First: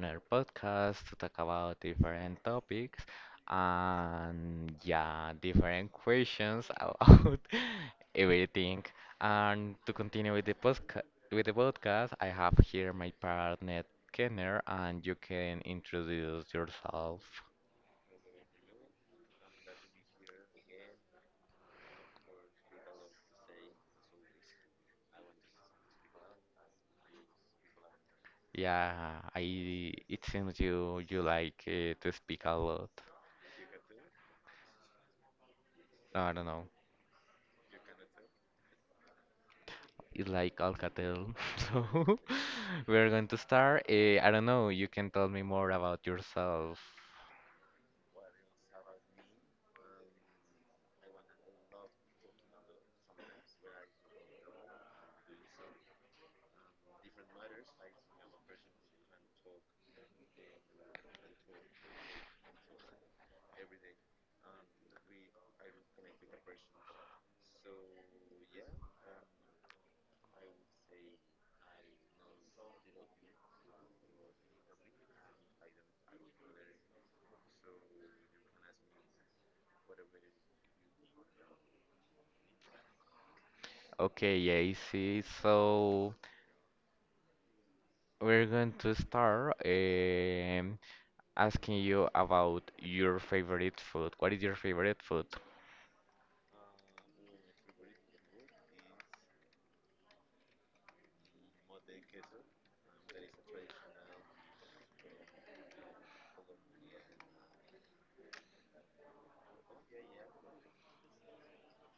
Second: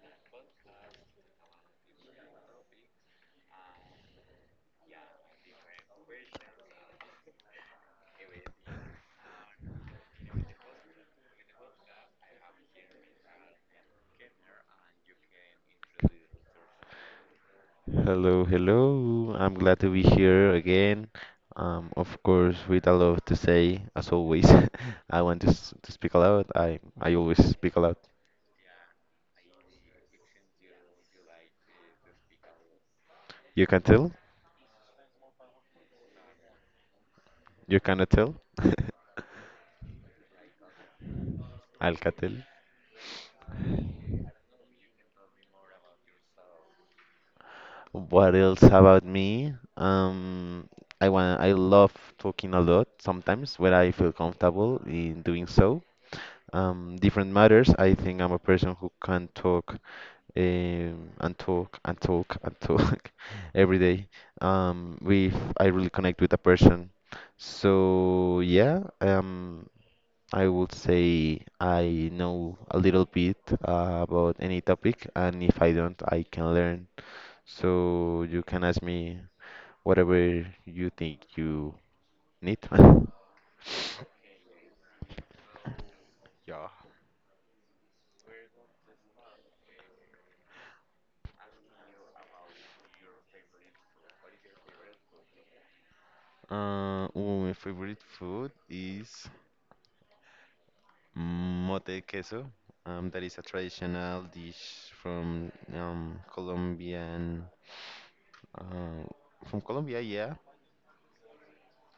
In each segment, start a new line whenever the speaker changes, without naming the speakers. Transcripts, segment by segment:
another podcast to talk about different topics and yeah, different questions about everything. And to continue with the podcast, I have here my partner Kenner, and you can introduce yourself.
Hello, hello. I'm glad to be here again. Of course, with a lot to say, as always. I want to speak aloud. I always speak aloud.
Yeah, I it seems you like to speak a lot.
You can tell?
I don't know.
You cannot tell?
Is like Alcatel. So
Alcatel.
we're going to start. I don't know, you can tell me more about yourself.
What else about me? I love talking a lot sometimes when I feel comfortable in doing so. Different matters. I think I'm a person who can talk and talk and talk and talk every day. We I really connect with a person. So yeah, I would say I know a little bit about any topic, and if I don't, I can learn. So you can ask me whatever you think you need.
Okay, AC. So
Yeah.
we're going to start asking you about your favorite food. What is your favorite food?
Ooh, my favorite food is Mote queso. That is a traditional dish from uh, from Colombia, yeah.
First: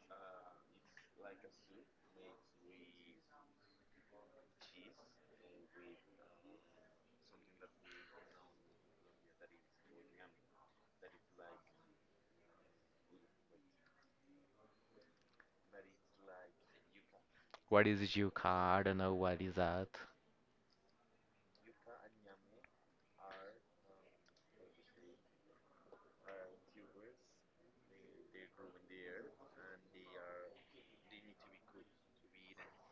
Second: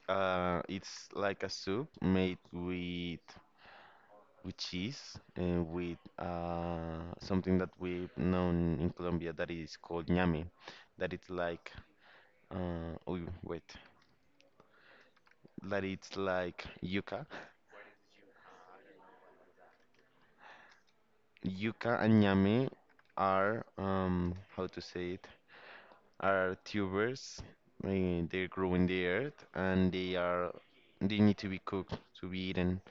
It's like a soup made with cheese and with something that we've known in Colombia that is called ñame. That it's like, oh wait, that it's like yuca.
What is yuca? I don't know what is that.
Yuca and ñame are, how to say it? Are tubers. They grow in the earth, and they need to be cooked to be eaten.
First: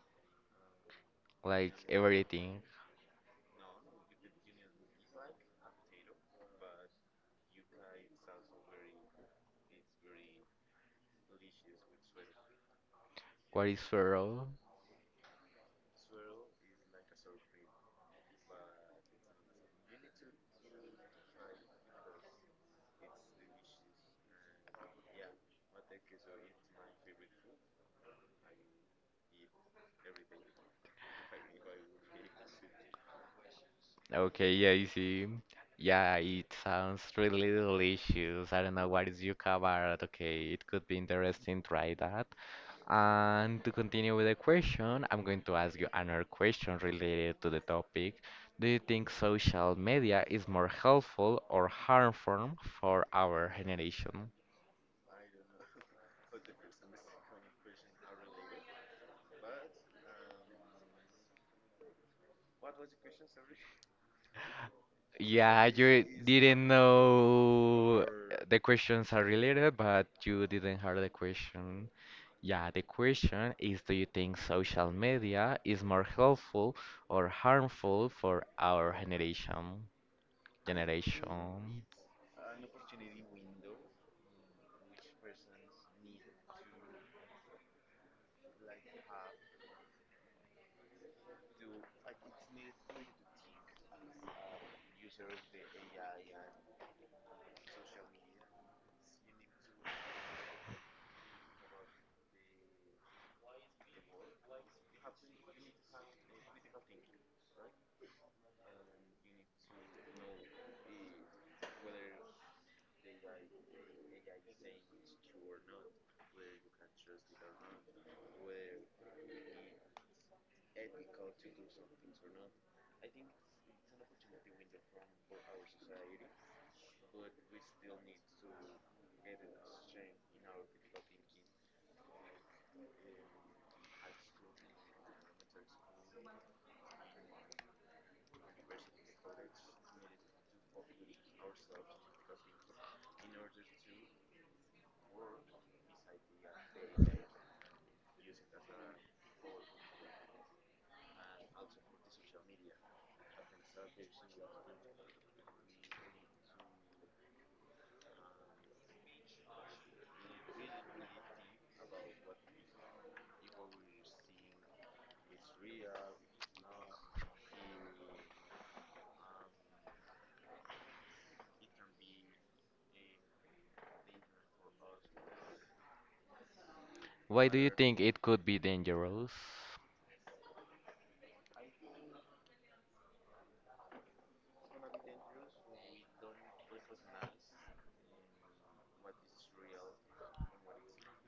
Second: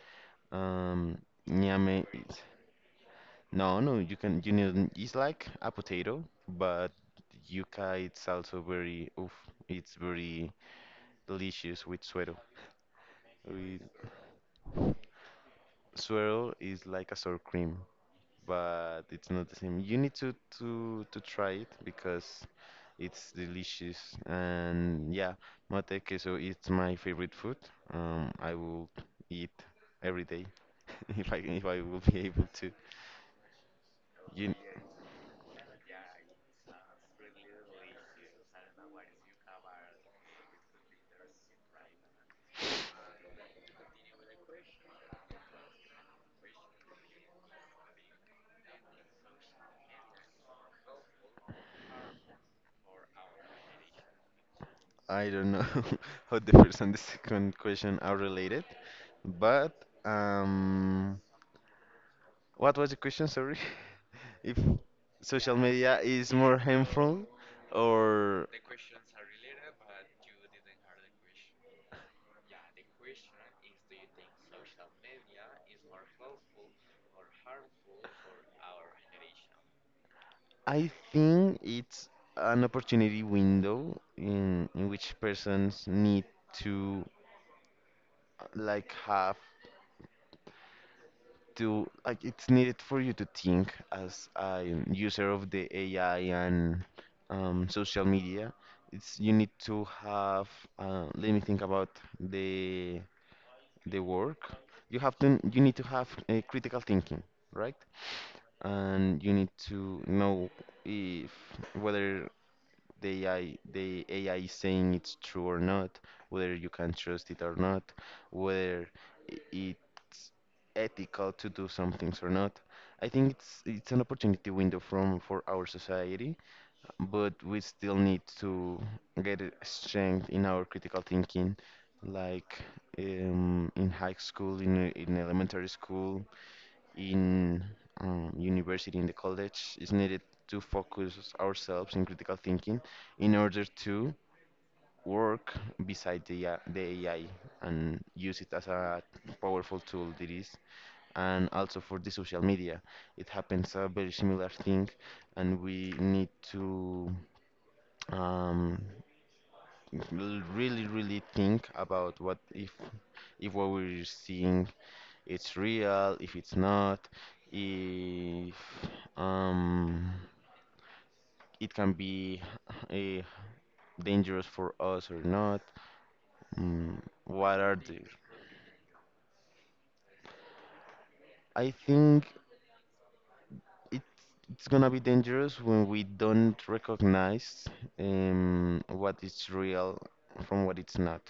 Um,
Like
ñame,
everything.
no, no, you need, it's like a potato, but yuca it's also very oof, it's very delicious with suero.
What is
With
swirl?
Suero is like a sour cream, but it's not the same. You need to try it because it's delicious, and yeah, mate queso is my favorite food. I will eat every day if I will be able to.
Okay,
You,
yeah, you see. Yeah, it sounds really delicious. I don't know what is yuca about. Okay, it could be interesting. Try that. And to continue with the question, I'm going to ask you another question related to the topic. Do you think social media is more helpful or harmful for our generation?
I don't know how the first and the second question are related, but um, what was the question? Sorry, if social
Yeah,
media
you
is more
didn't
harmful,
know
or,
the questions are related, but you didn't hear the question. Yeah, the question is, do you think social media is more helpful or harmful for our generation?
I think
Generation.
it's an opportunity window in which persons need to, like, have to, like, it's needed for you to think as a user of the AI and, social media. It's, you need to have, let me think about the the work. You need to have a critical thinking, right? And you need to know, if whether the AI is saying it's true or not, whether you can trust it or not, whether it's ethical to do some things or not. I think it's an opportunity window from for our society, but we still need to get a strength in our critical thinking, like, in high school, in elementary school, in university, in the college, is needed to focus ourselves in critical thinking in order to work beside the AI and use it as a powerful tool that is. And also for the social media, it happens a very similar thing, and we need to um, really, really think about what, if what we're seeing it's real, if it's not, if um, it can be uh, dangerous for us or not. Mm,
Why
what
do you
are the?
think it could be dangerous?
I think it, it's gonna be dangerous when we don't recognize what is real from what it's not,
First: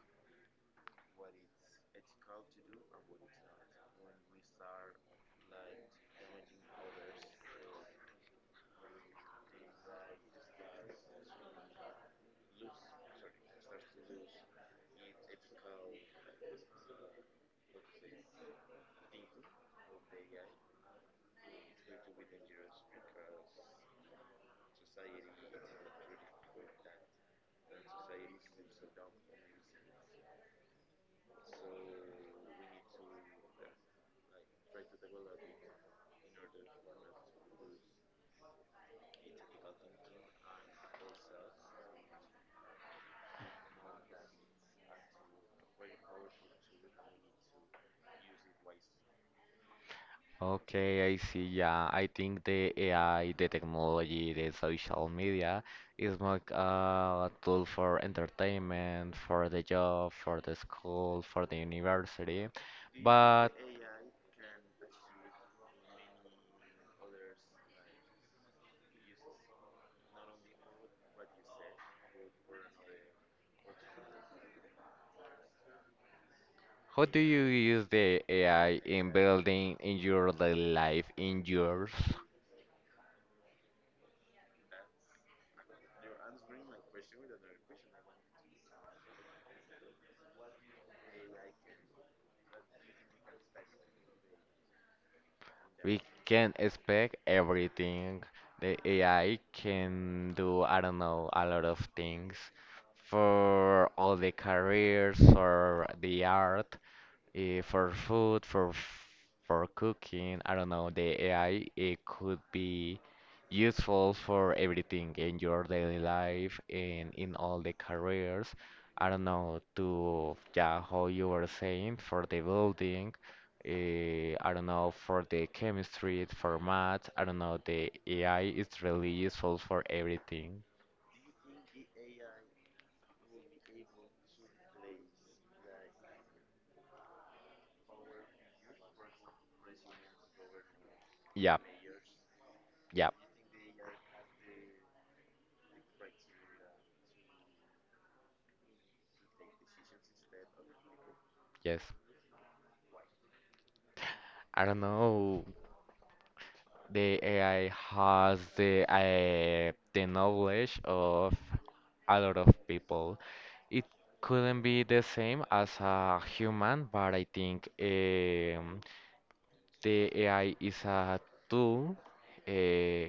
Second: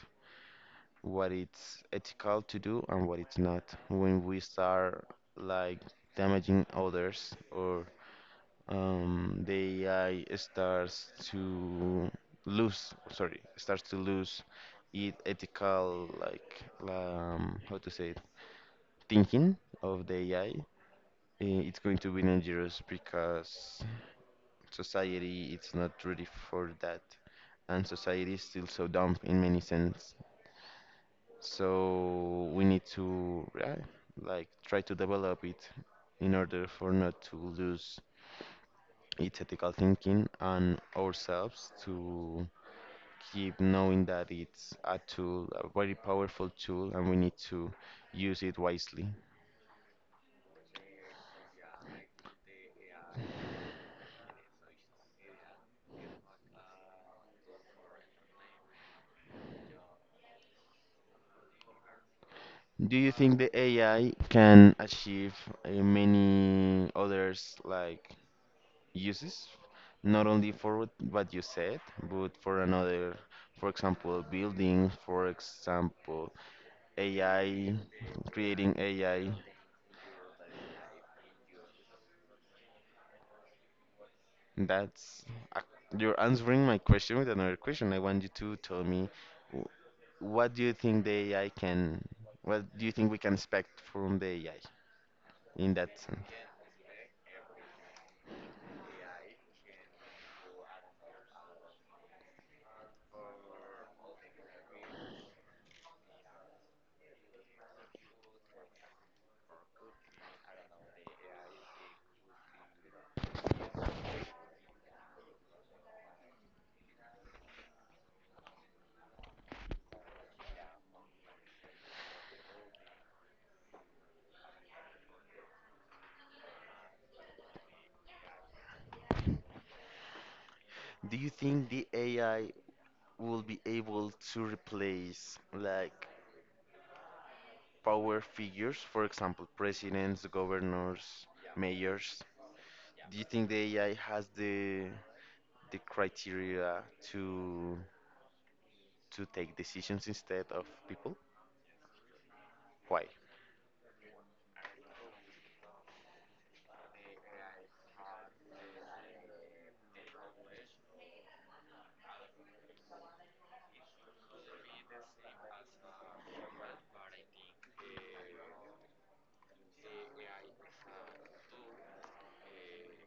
what it's ethical to do and what it's not. When we start, like, damaging others, or the AI starts to lose, sorry, starts to lose its ethical, like, how to say it, thinking of the AI. It's going to be dangerous because society it's not ready for that, and society is still so dumb in many sense. So we need to, yeah, like, try to develop it in order for not to lose it's ethical thinking on ourselves, to keep knowing that it's a tool, a very powerful tool, and we need to use it wisely.
Okay, I see. Yeah, I think the AI, the technology, the social media is more a tool for entertainment, for the job, for the school, for the university.
Do you think
But
the AI can achieve many others like uses? Not only for what you said, but for another, for example, building, for example,
how do you
AI,
use the AI
creating
in
AI.
building in your daily life in yours?
That's, uh, you're answering my question with another question. I want you to tell me wh- what do you think the AI can, what do you think we can expect from the AI in that
We
sense?
can expect everything. The AI can do, I don't know, a lot of things for all the careers or the art. For food, for cooking. I don't know. The AI it could be useful for everything in your daily life and in all the careers. I don't know to yeah, how you were saying for the building. I don't know for the chemistry, for math. I don't know. The AI is really useful for everything.
Do you think the AI will be able to replace like power figures, for example, presidents, governors,
Yeah,
mayors?
yeah,
Do you think the AI has the criteria to to take decisions instead of people?
yes.
Why?
I don't know. The AI has the knowledge of a lot of people. It couldn't be the same as a human, but I think the AI is a tool uh,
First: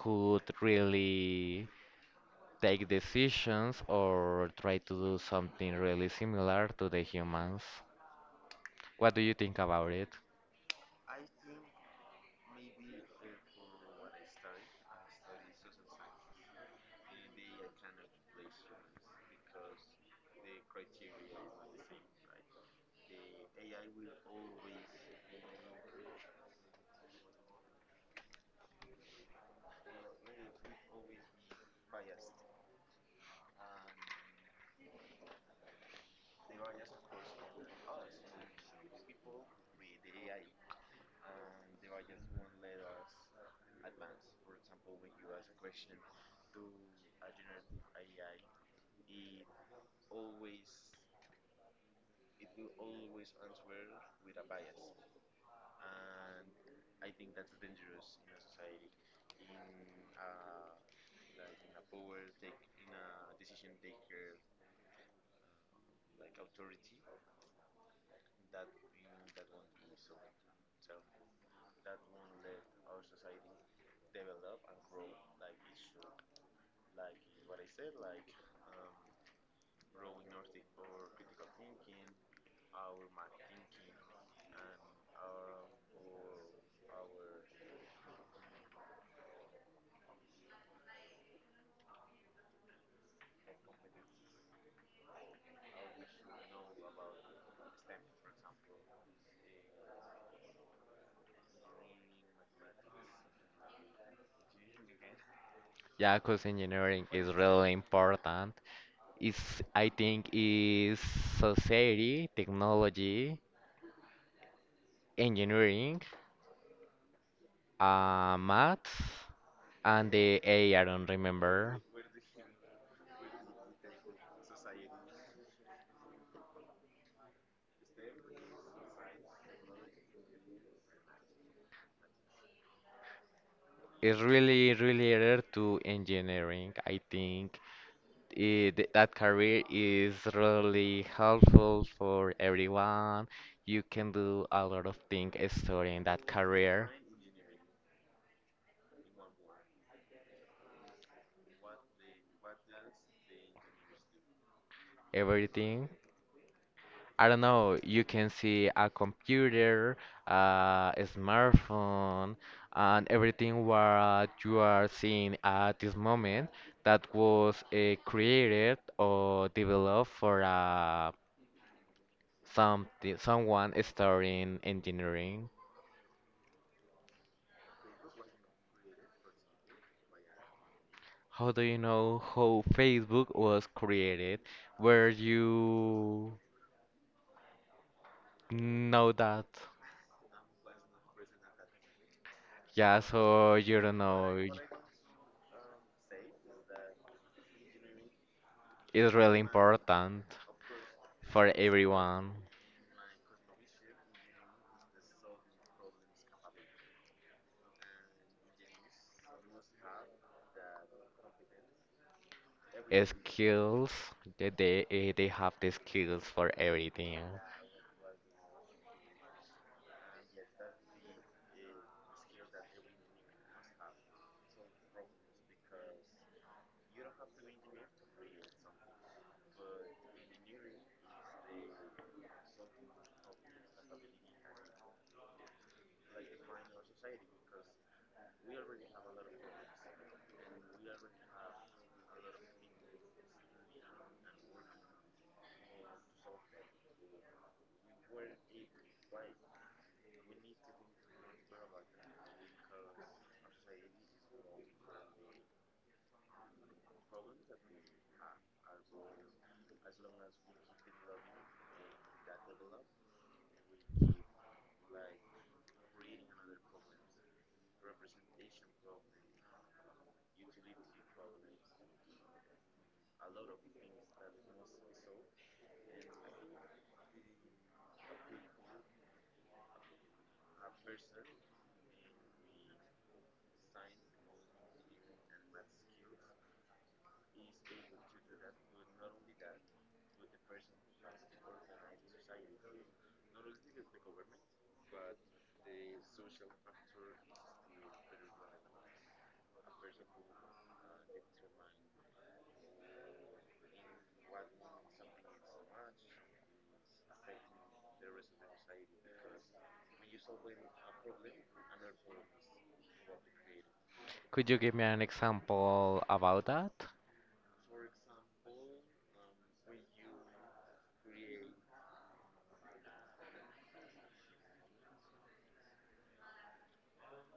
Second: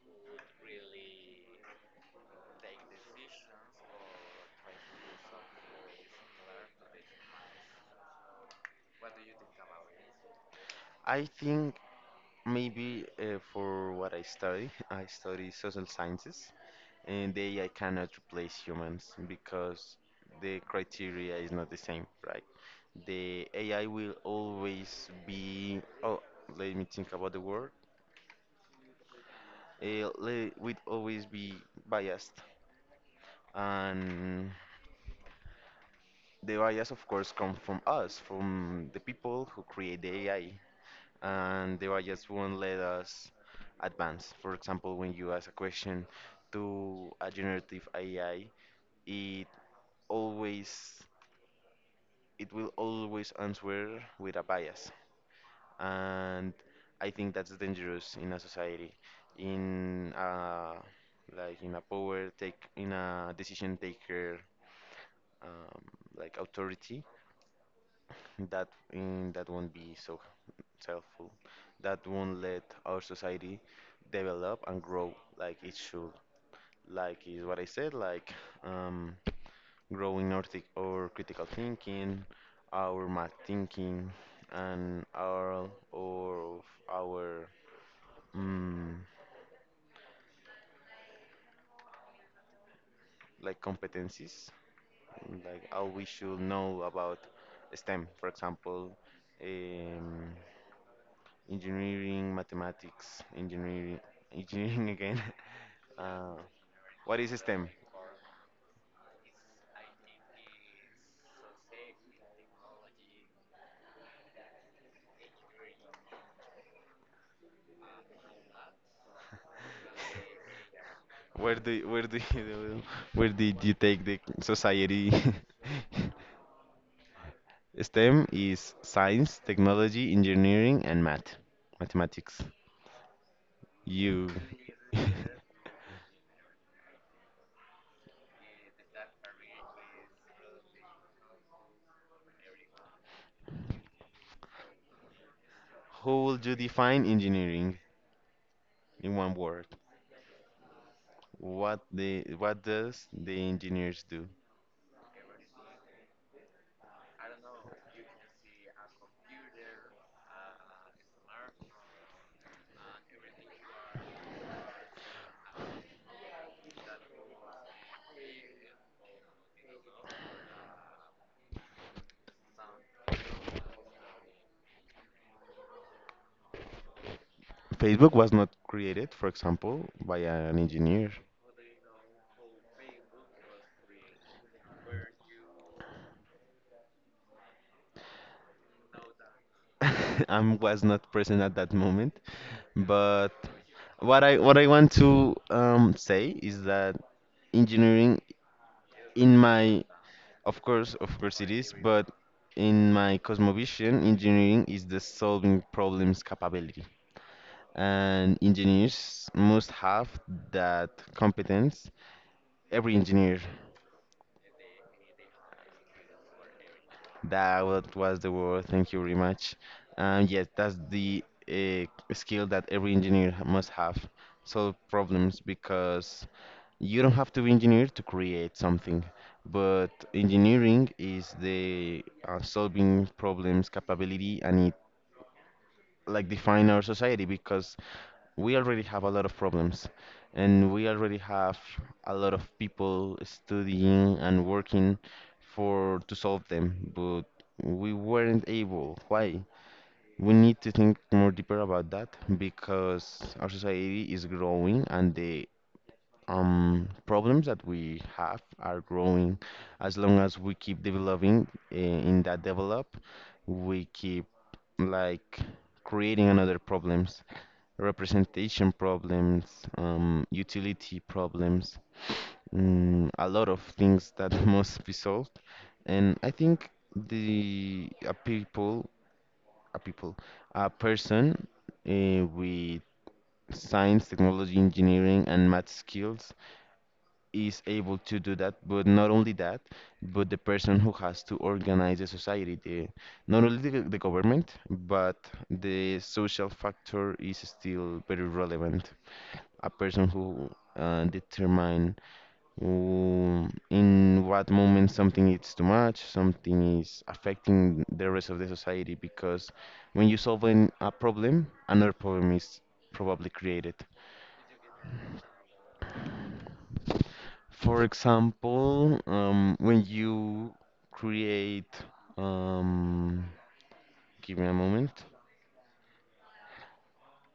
could really take decisions or try to do something really similar to the humans. What do you think about it?
I think, maybe, for what I study, I study social sciences, and they, I cannot replace humans because the criteria is not the same, right? The AI will always be, oh, let me think about the word. It will always be biased, and the bias, of course, come from us, from the people who create the AI. And the bias won't let us advance. For example, when you ask a question to a generative AI, it always it will always answer with a bias, and I think that's dangerous in a society, in a, like, in a power take, in a decision taker, um, like, authority. That won't be so helpful, that won't let our society develop and grow like it should, like is what I said, like, um, growing our, our critical thinking, our math thinking, and our, or of our, mm, like, competencies, like, how we should know about STEM, for example, um, engineering, mathematics, engineering, engineering again,
Yeah,
uh,
'cause engineering
what is
is
STEM?
really important is I think is society, technology, engineering, maths, and the A. I don't
Where do
remember.
you- where do you, where did you take the society? STEM is science, technology, engineering, and math, mathematics.
It's
You,
really related to engineering. I think that career is really helpful for everyone. You can do a lot of things studying
how
that
would you
career,
define engineering in one word? What does the engineers do?
everything. I don't know, you can see a computer, a smartphone, and everything what you are seeing at this moment that was created or developed for some someone studying engineering.
Facebook was not created, for example, by an engineer.
How do you know how Facebook was created? Where you know that?
I was not present at that moment,
Yeah,
but
so you don't know.
what I want to say is that engineering,
It's
in
really
my,
important
of course,
for
it is, but
everyone.
in my cosmovision engineering is the solving problems capability, and engineers must have that competence, every engineer.
Skills. They have the skills for everything.
That was the word. Thank you very much. Yes, that's the uh, skill that every engineer must have. Solve problems, because you don't have to be engineer to create something, but engineering is the solving problems capability, and it, like, define our society because we already have a lot of problems, and we already have a lot of people studying and working for to solve them, but we weren't able. Why? We need to think more deeper about that, because our society is growing and the problems that we have are growing. As long as we keep developing in that develop, we keep, like, creating another problems, representation problems, utility problems, a lot of things that must be solved. And I think the a people, a person, with science, technology, engineering, and math skills is able to do that. But not only that, but the person who has to organize the society, not only the government, but the social factor is still very relevant. A person who determine who, in what moment something is too much, something is affecting the rest of the society. Because when you solve a problem, another problem is probably created.
Could you give me an example about that?
For example, when you create, um, give me a moment.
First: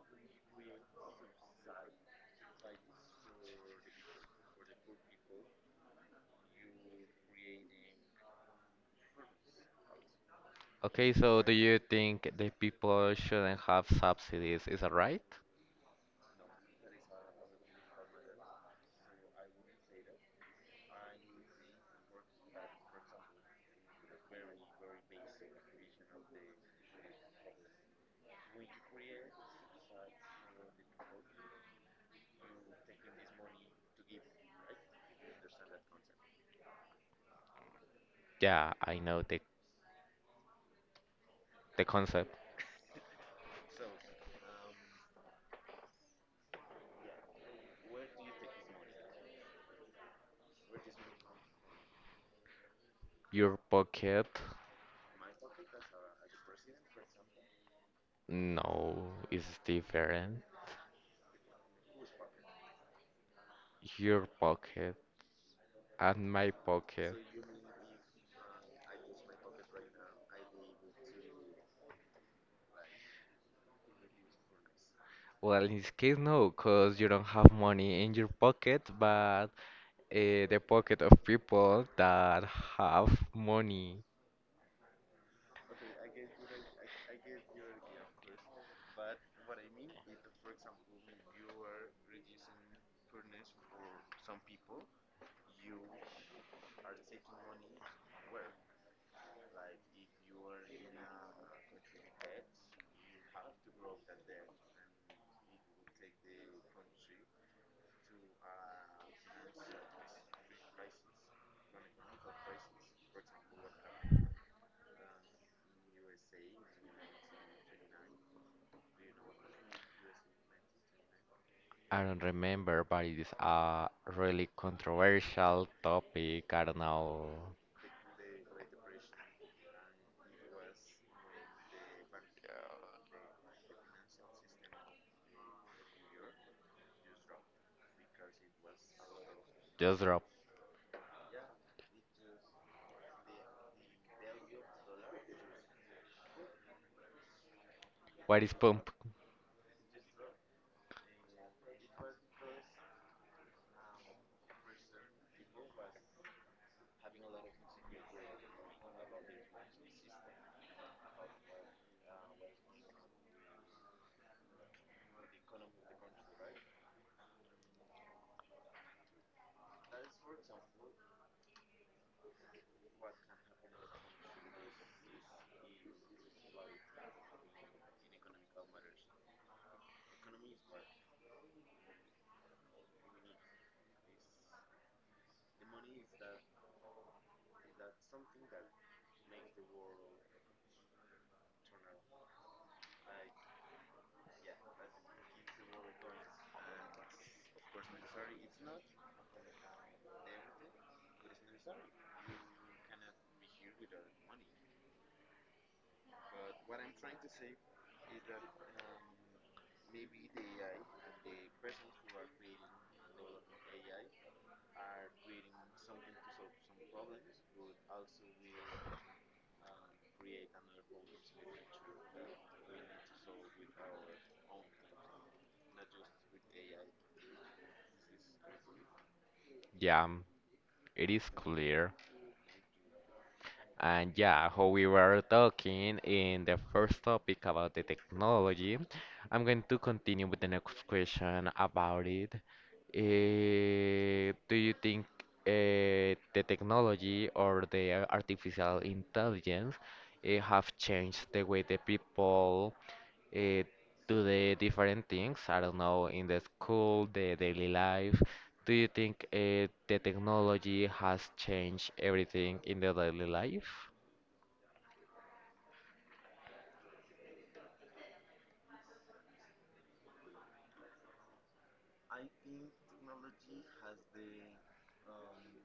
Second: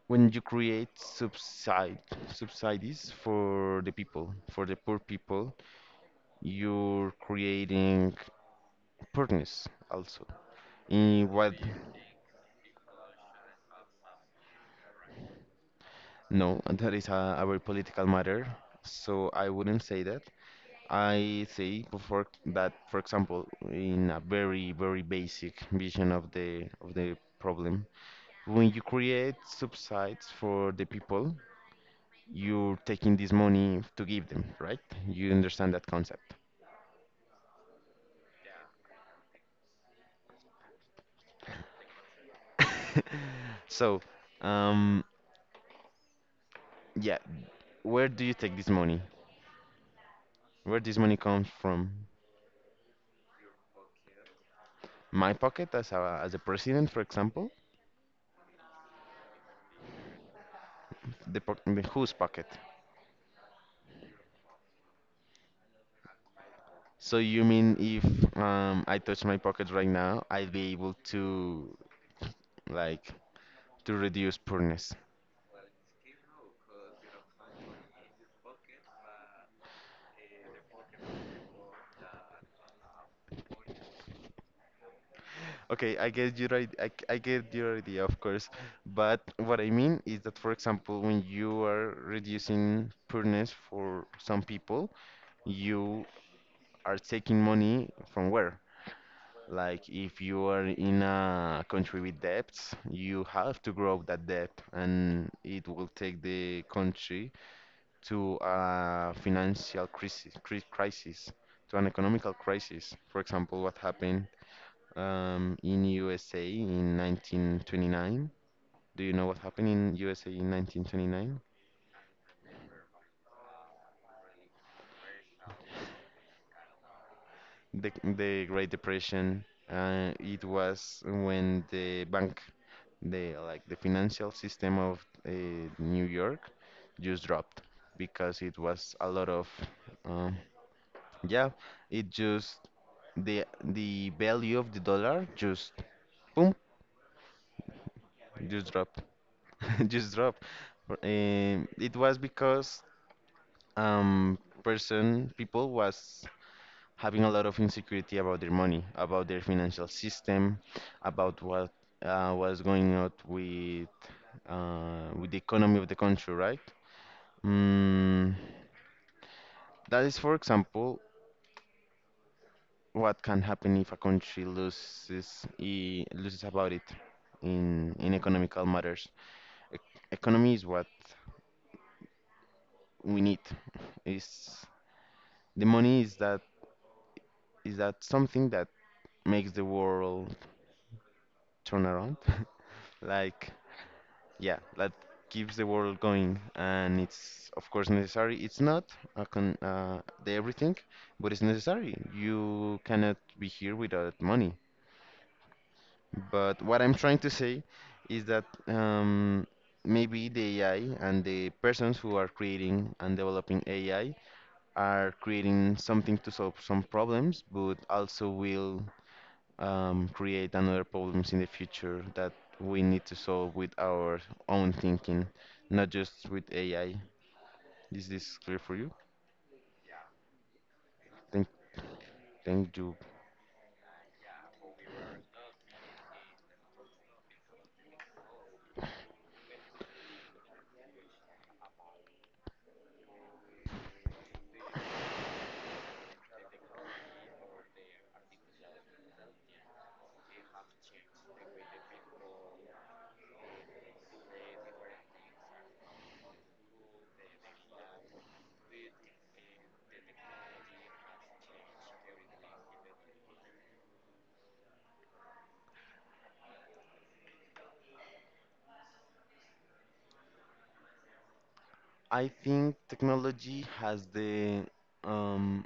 When you create subsidies for the people, for the poor people, you're creating Furnace also.
Okay,
In
so do
what?
you think the people shouldn't have subsidies? Is that right?
No, that is a very political matter, so I wouldn't say that. I say for that, for example, in a very basic vision of the problem, when you create subsides for the people, you're taking this money to give them, right? You understand that concept.
Yeah, I know the concept.
So, um, yeah, where do you take this money? Where this money comes from?
Your pocket,
My pocket as a president, for example,
no, it's different.
the whose pocket?
Your pocket and my pocket.
So you mean if I touch my pocket right now, I'd be able to, like, to reduce poorness.
Well, in this case, no, because you don't have money in your pocket, but the pocket of people that have money.
Okay, I get your idea, I get your idea, of course. But what I mean is that, for example, when you are reducing poorness for some people, you are taking money from where? Like, if you are in a country with debts, you have to grow that debt, and it will take the country to a financial crisis, crisis, to an economical crisis. For example, what happened in USA in 1929? Do you know what happened in USA in 1929?
I don't remember, but it is a really controversial topic. I don't know.
The Great Depression. It was when the bank the like the financial system of New York just dropped because it was a lot of
Just drop.
um, yeah, it just the value of the dollar just boom,
What is
just
pump?
dropped, just dropped. It was because um person people was having a lot of insecurity about their money, about their financial system, about what was going on with the economy of the country, right? Mm, that is, for example, what can happen if a country loses loses about it in economical matters. E- Economy is what we need. Is the money, is that, is that something that makes the world turn around? Like, yeah, that keeps the world going, and it's of course necessary. It's not a con the everything, but it's necessary. You cannot be here without money. But what I'm trying to say is that maybe the AI and the persons who are creating and developing AI are creating something to solve some problems, but also will create another problems in the future that we need to solve with our own thinking, not just with AI. Is this clear for you?
Yeah, it is
Thank,
clear.
thank you.
And yeah, how we were talking in the first topic about the technology, I'm going to continue with the next question about it. Do you think the technology or the artificial intelligence have changed the way the people uh, do the different things, I don't know, in the school, the daily life. Do you think the technology has changed everything in the daily life?
I think technology has the um,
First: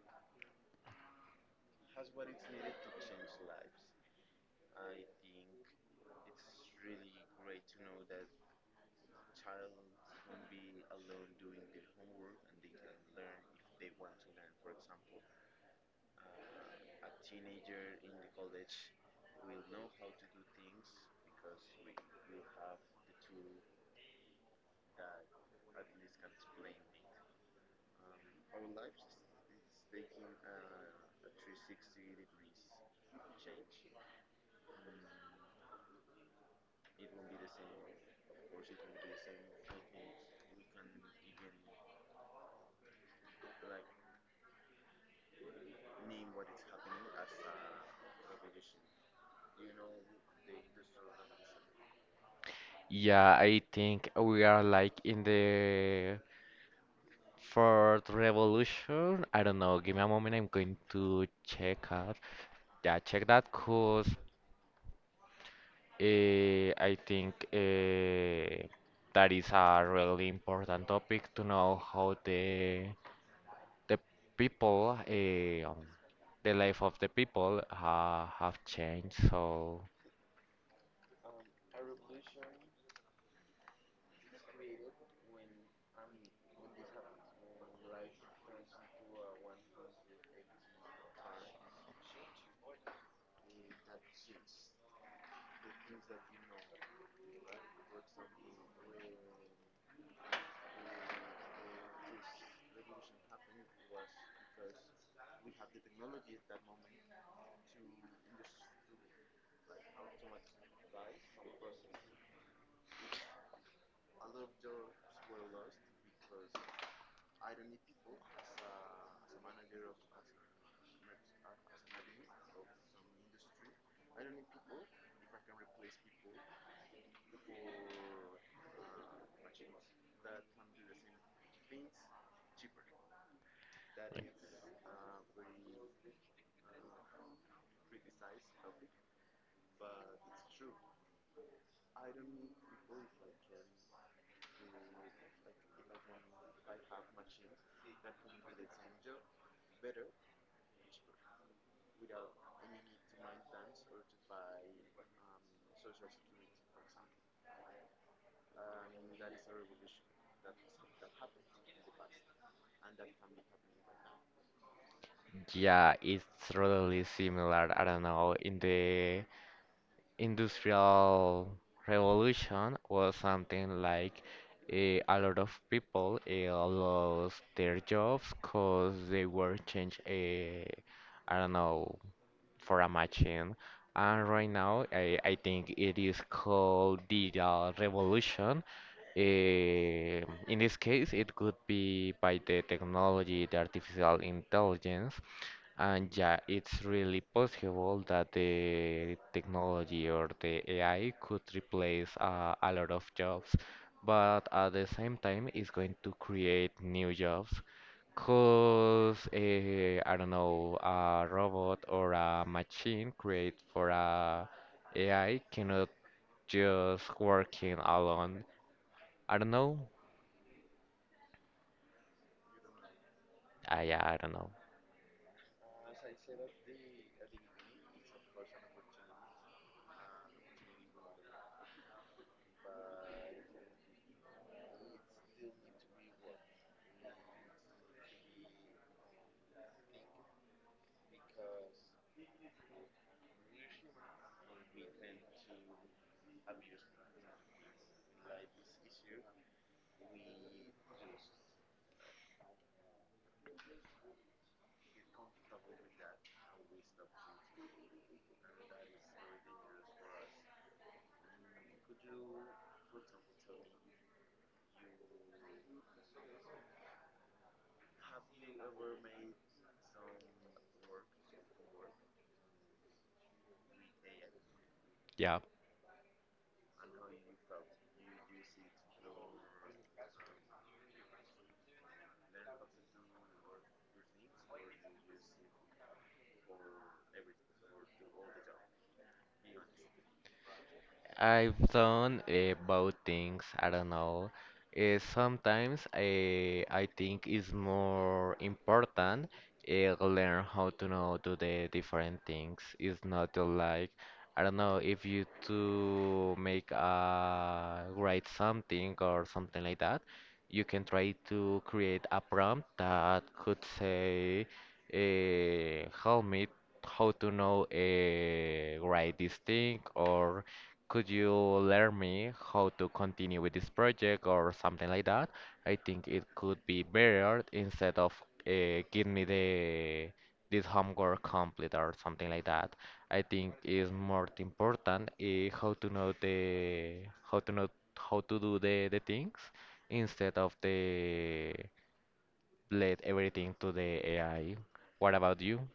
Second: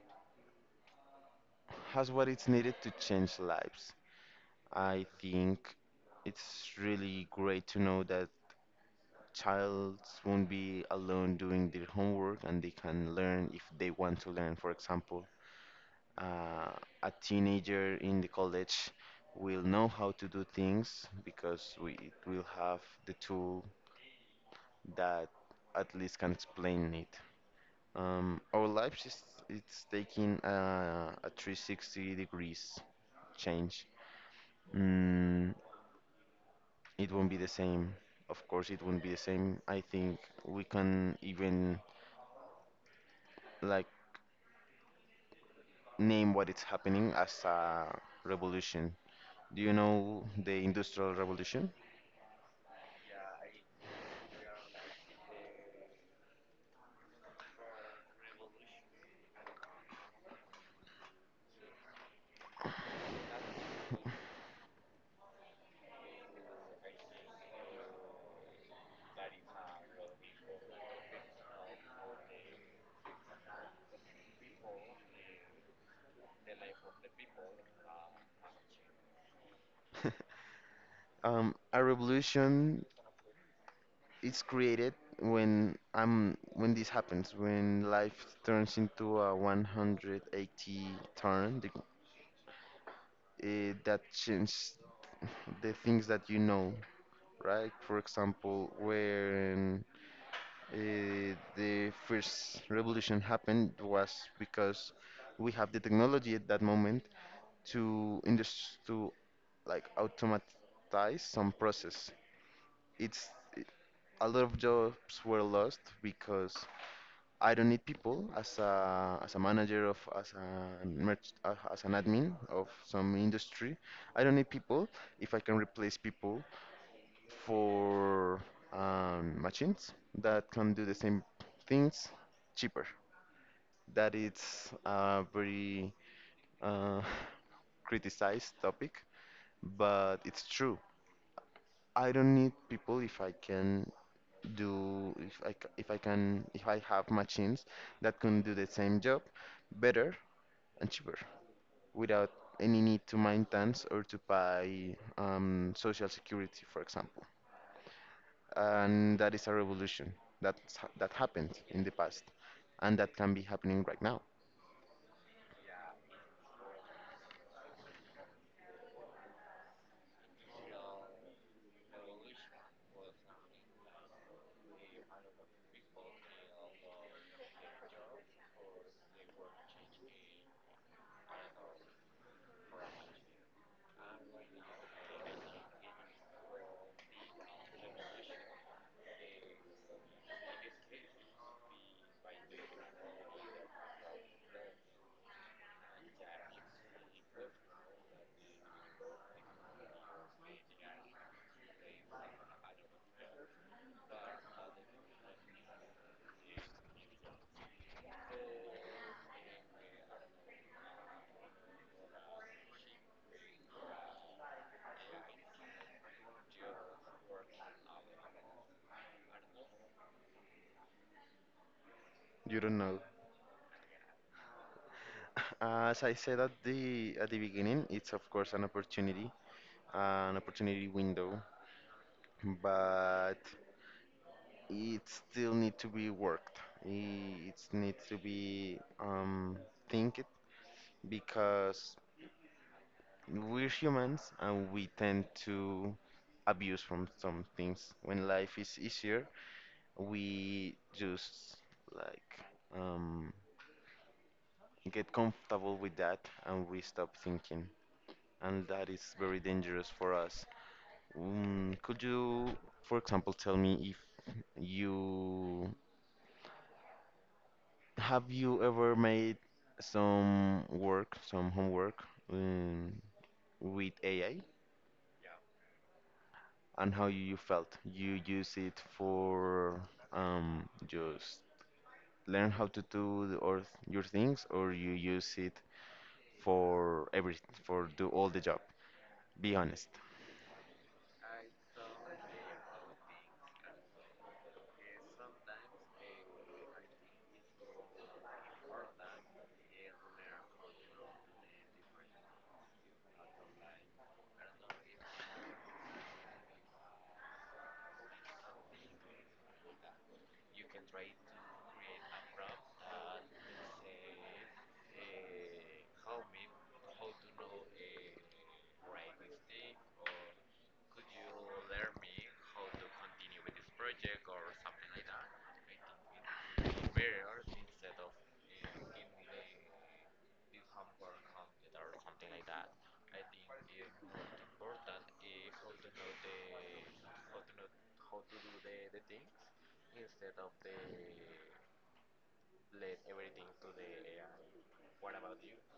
has what it's needed to change lives. I think it's really great to know that childs won't be alone doing their homework and they can learn if they want to learn. For example, uh, a teenager in the college will know how to do things because we it will have the tool that at least can explain it. Our lives is it's taking a 360 degrees change. Mm. It won't be the same. Of course, it won't be the same. I think we can even, like, name what is happening as a revolution. Do you know the Industrial Revolution?
Yeah, I think we are like in the fourth revolution. I don't know, give me a moment, I'm going to check out. Yeah, check that, cause uh, I think that is a really important topic to know how the people, the life of the people have changed. So
A revolution is created when when this happens, when life turns into a 180 turn. That changes the things that you know, right? For example, when the first revolution happened was because we have the technology at that moment to like automatize some process. It's it- a lot of jobs were lost because I don't need people as a, as a manager, of as a merch, as an admin of some industry. I don't need people if I can replace people for machines that can do the same things cheaper. That it's a very uh, criticized topic, but it's true. I don't need people if I can do if I c- if I can, if I have machines that can do the same job better and cheaper without any need to maintenance or to buy social security, for example. And that is a revolution that's, that happened in the past and that can be happening right now.
yeah, it's really similar. I don't know. In the industrial revolution was something like a lot of people lost their jobs because they were changed. I don't know, for a machine. And right now, I think it is called digital revolution. Eh, in this case, it could be by the technology, the artificial intelligence, and yeah, it's really possible that the technology or the AI could replace a lot of jobs, but at the same time, it's going to create new jobs. Cause I don't know, a robot or a machine created for a AI cannot just working alone. I don't know.
You don't know.
I don't know.
As I said at the beginning, it's of course an opportunity window, but it still need to be worked. It needs to be think, because we're humans and we tend to abuse from some things. When life is easier, we just, like, um, get comfortable with that and we stop thinking, and that is very dangerous for us. Mm, could you, for example, tell me if you have you ever made some work, some homework um, with AI,
Yeah.
and how you felt? You use it for just learn how to do the, or your things, or you use it for every, for do all the job? Be honest.
I've done both things. I don't know. Sometimes I think it's more important learn how to know do the different things. It's not to like I don't know if you to make a write something or something like that. You can try to create a prompt that could say, "Help me how to know write this thing" or could you learn me how to continue with this project or something like that? I think it could be better instead of give me the this homework complete or something like that. I think is more important how to know the how to know how to do the things instead of the let everything to the AI. What about you?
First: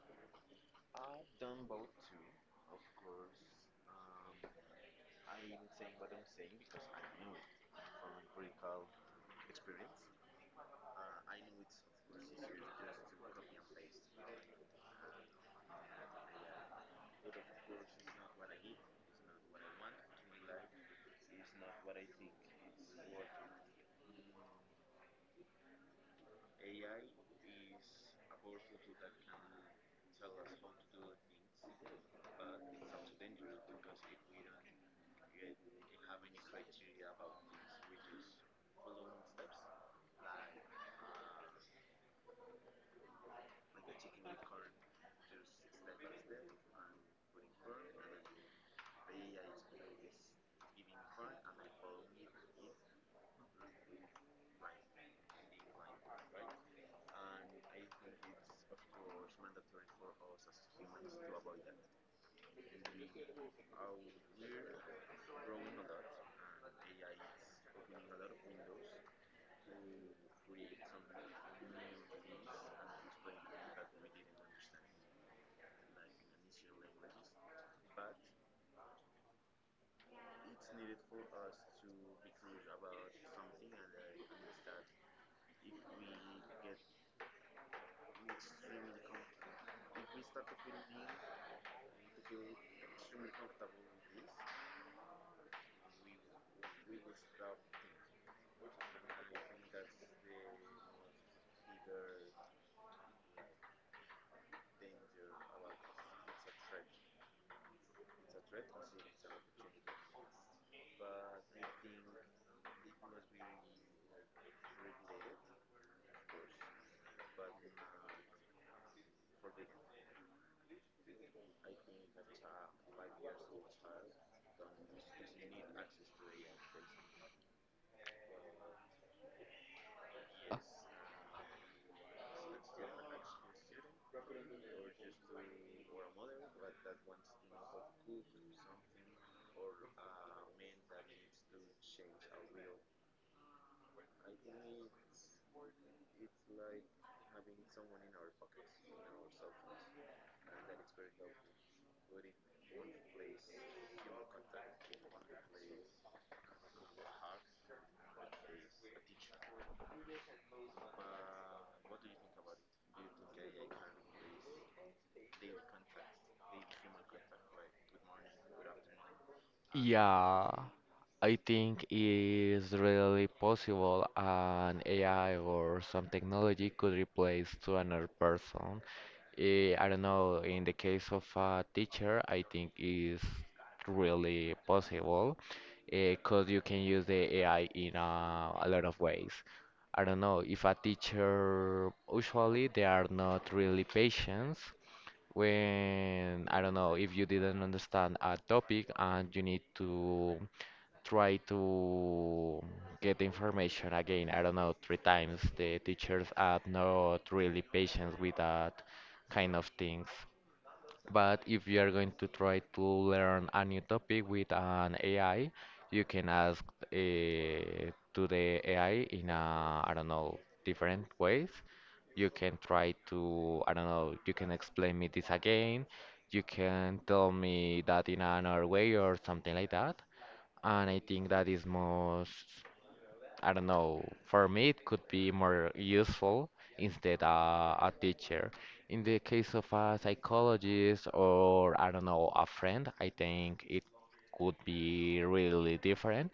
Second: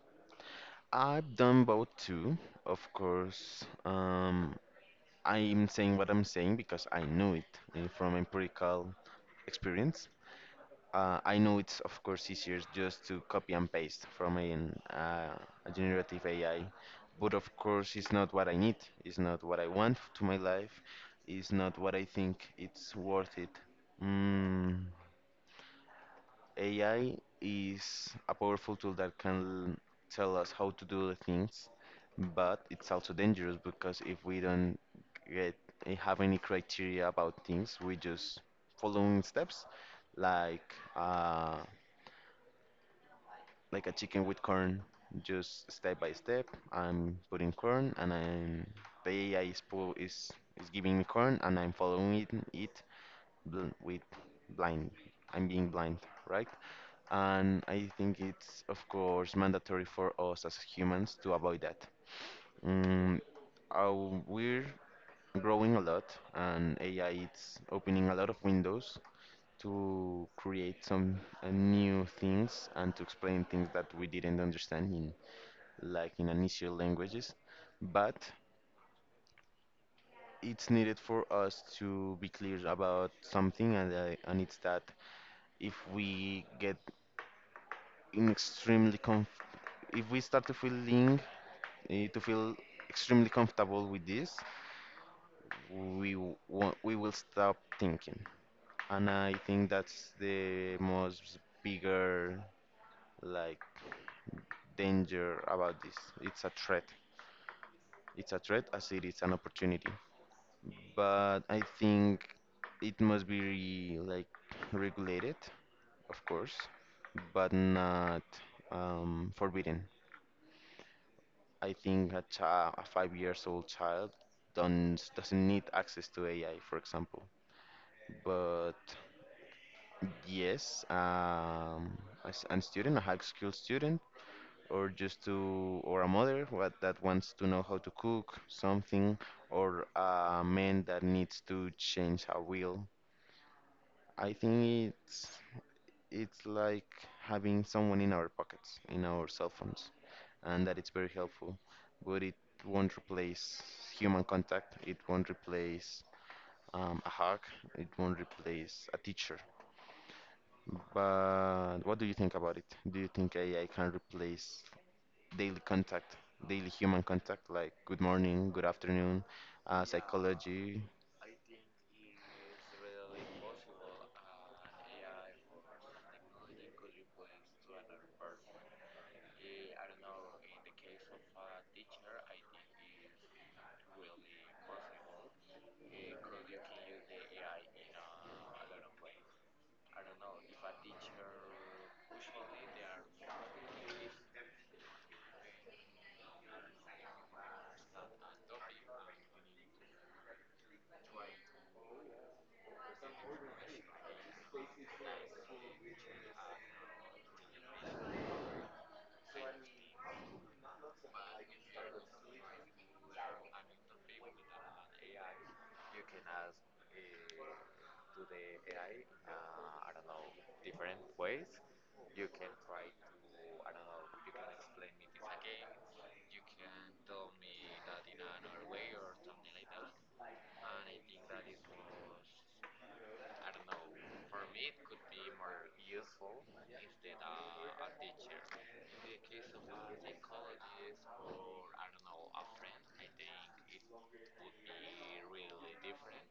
I've done both too, of course. I'm saying what I'm saying because I know it, from empirical experience. I know it's of course easier just to copy and paste from a generative AI, but of course it's not what I need. It's not what I want to my life. It's not what I think it's worth it. Mm. AI is a powerful tool that can tell us how to do the things, but it's also dangerous because if we don't get have any criteria about things, we just following steps like uh, like a chicken with corn, just step by step. I'm putting corn and I'm the AI is is giving me corn and I'm following it, it with blind. I'm being blind, right? And I think it's, of course, mandatory for us as humans to avoid that. Mm, we're growing a lot, and AI is opening a lot of windows to create some new things and to explain things that we didn't understand in, like, in initial languages. But it's needed for us to be clear about something, and it's that if we get in extremely com if we start to feeling to feel extremely comfortable with this, we will stop thinking, and I think that's the most bigger, like, danger about this. It's a threat. It's a threat as it is an opportunity. But I think it must be like regulated, of course, but not forbidden. I think a child, a 5 years old child, don't doesn't need access to AI, for example. But yes, an student, a high school student, or just to, or a mother what, that wants to know how to cook something, or a man that needs to change a wheel. I think it's like having someone in our pockets, in our cell phones, and that it's very helpful. But it won't replace human contact. It won't replace a hug. It won't replace a teacher. But what do you think about it? Do you think AI can replace daily contact, daily human contact, like good morning, good afternoon,
Yeah,
psychology?
I think is really possible an AI or some technology could replace to another person. I don't know, in the case of a teacher, I think is really possible because you can use the AI in a lot of ways. I don't know, if a teacher, usually they are not really patient when I don't know if you didn't understand a topic and you need to try to get the information again, I don't know, three times. The teachers are not really patient with that kind of things. But if you are going to try to learn a new topic with an AI, you can ask to the AI in a, I don't know, different ways. You can try to, I don't know, you can explain me this again. You can tell me that in another way or something like that. And I think that is most I don't know. For me, it could be more useful instead a teacher. In the case of a psychologist or I don't know a friend, I think it could be really different.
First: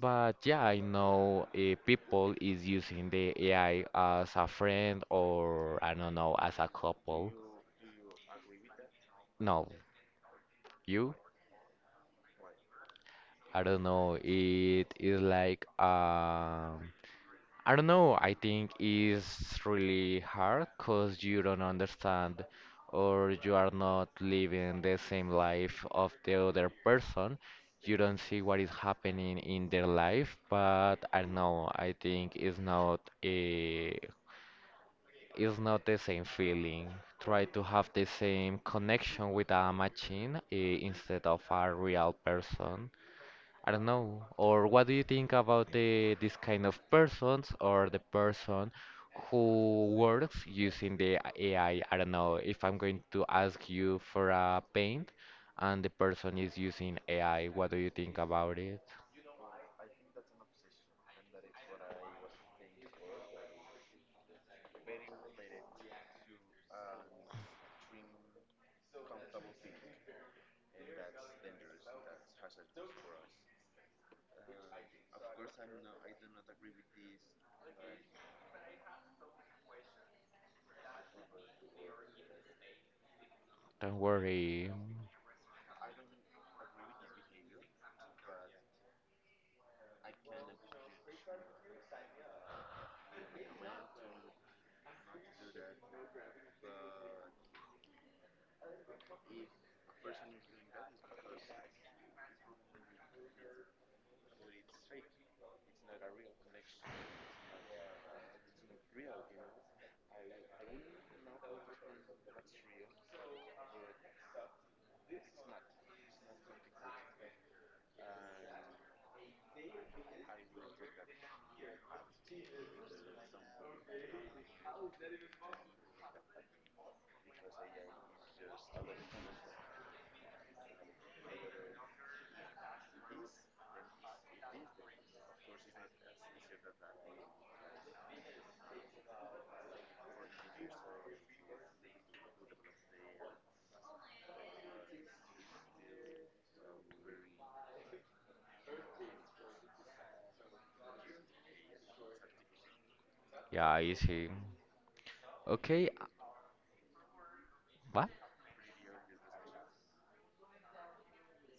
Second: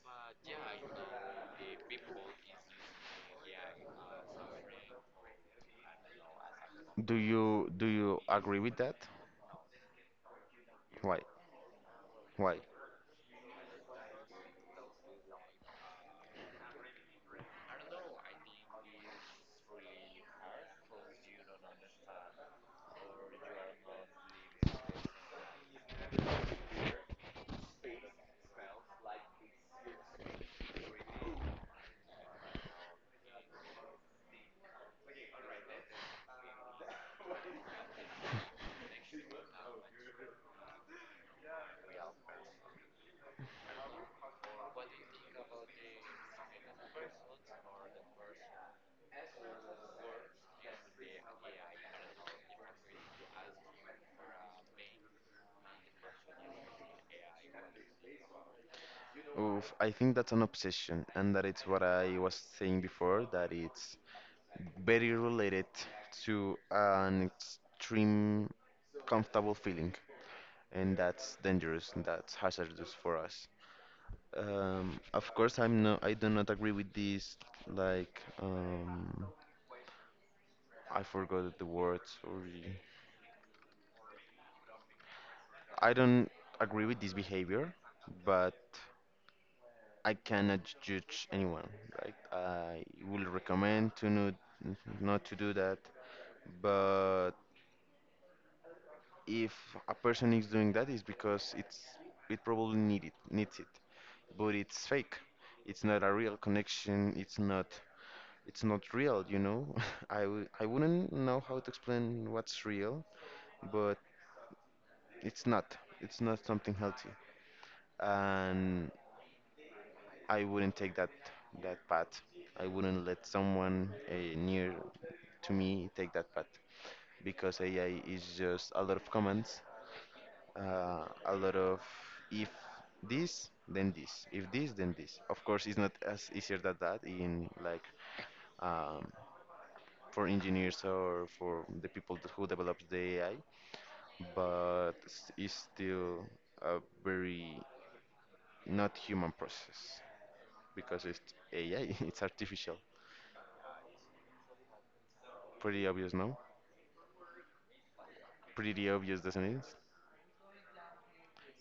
But yeah, I know people is using the AI as a friend or I don't know as a
Do
couple.
you do you agree with that?
No, you?
Why? Why?
I don't know. It is like I don't know. I think it's really hard because you don't understand or you are not living the same life of the other person. You don't see what is happening in their life, but I don't know. I think it's not a it's not the same feeling. Try to have the same connection with a machine instead of a real person. I don't know. Or what do you think about the this kind of persons or the person who works using the AI? I don't know if I'm going to ask you for a paint and the person is using AI. What do you think about it?
Oof, I think that's an obsession, and that it's what I was saying before, that it's very related to an extreme comfortable feeling, and that's dangerous, and that's hazardous for us. Of course, I'm no, I do not agree with this, like, I forgot the words, sorry.
Don't worry.
I don't agree with this behavior, but I cannot judge anyone. Right? I will recommend to not, not to do that. But if a person is doing that, it's because it probably needs it. But it's fake. It's not a real connection. It's not real. You know, I wouldn't know how to explain what's real, but it's not. It's not something healthy. And I wouldn't take that path. I wouldn't let someone near to me take that path because AI is just a lot of commands, a lot of if this then this, if this then this. Of course, it's not as easier than that in, like, um, for engineers or for the people that- who develops the AI, but it's still a very not human process because it's AI, it's artificial.
Yeah, easy.
Pretty
Okay,
obvious, no?
what?
Pretty obvious, doesn't it?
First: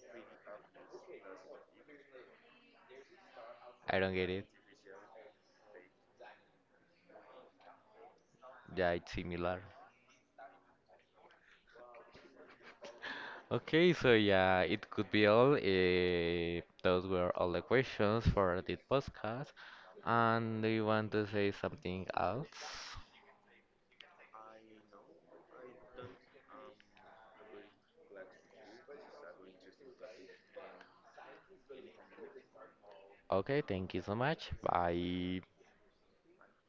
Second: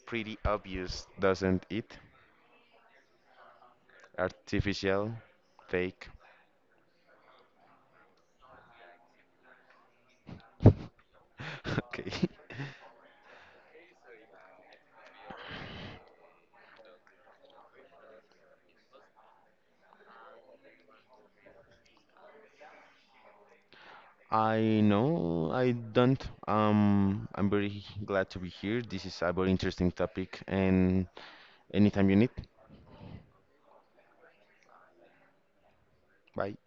Pretty obvious, doesn't it?
I don't get it.
Artificial, fake.
Yeah, it's similar.
Okay.
Okay, so yeah, it could be all. Those were all the questions for this podcast. And do you want to say something else?
I know I don't. I'm very glad to be here. This is a very interesting topic, and anytime you need.
Okay, thank you so much. Bye.
Bye.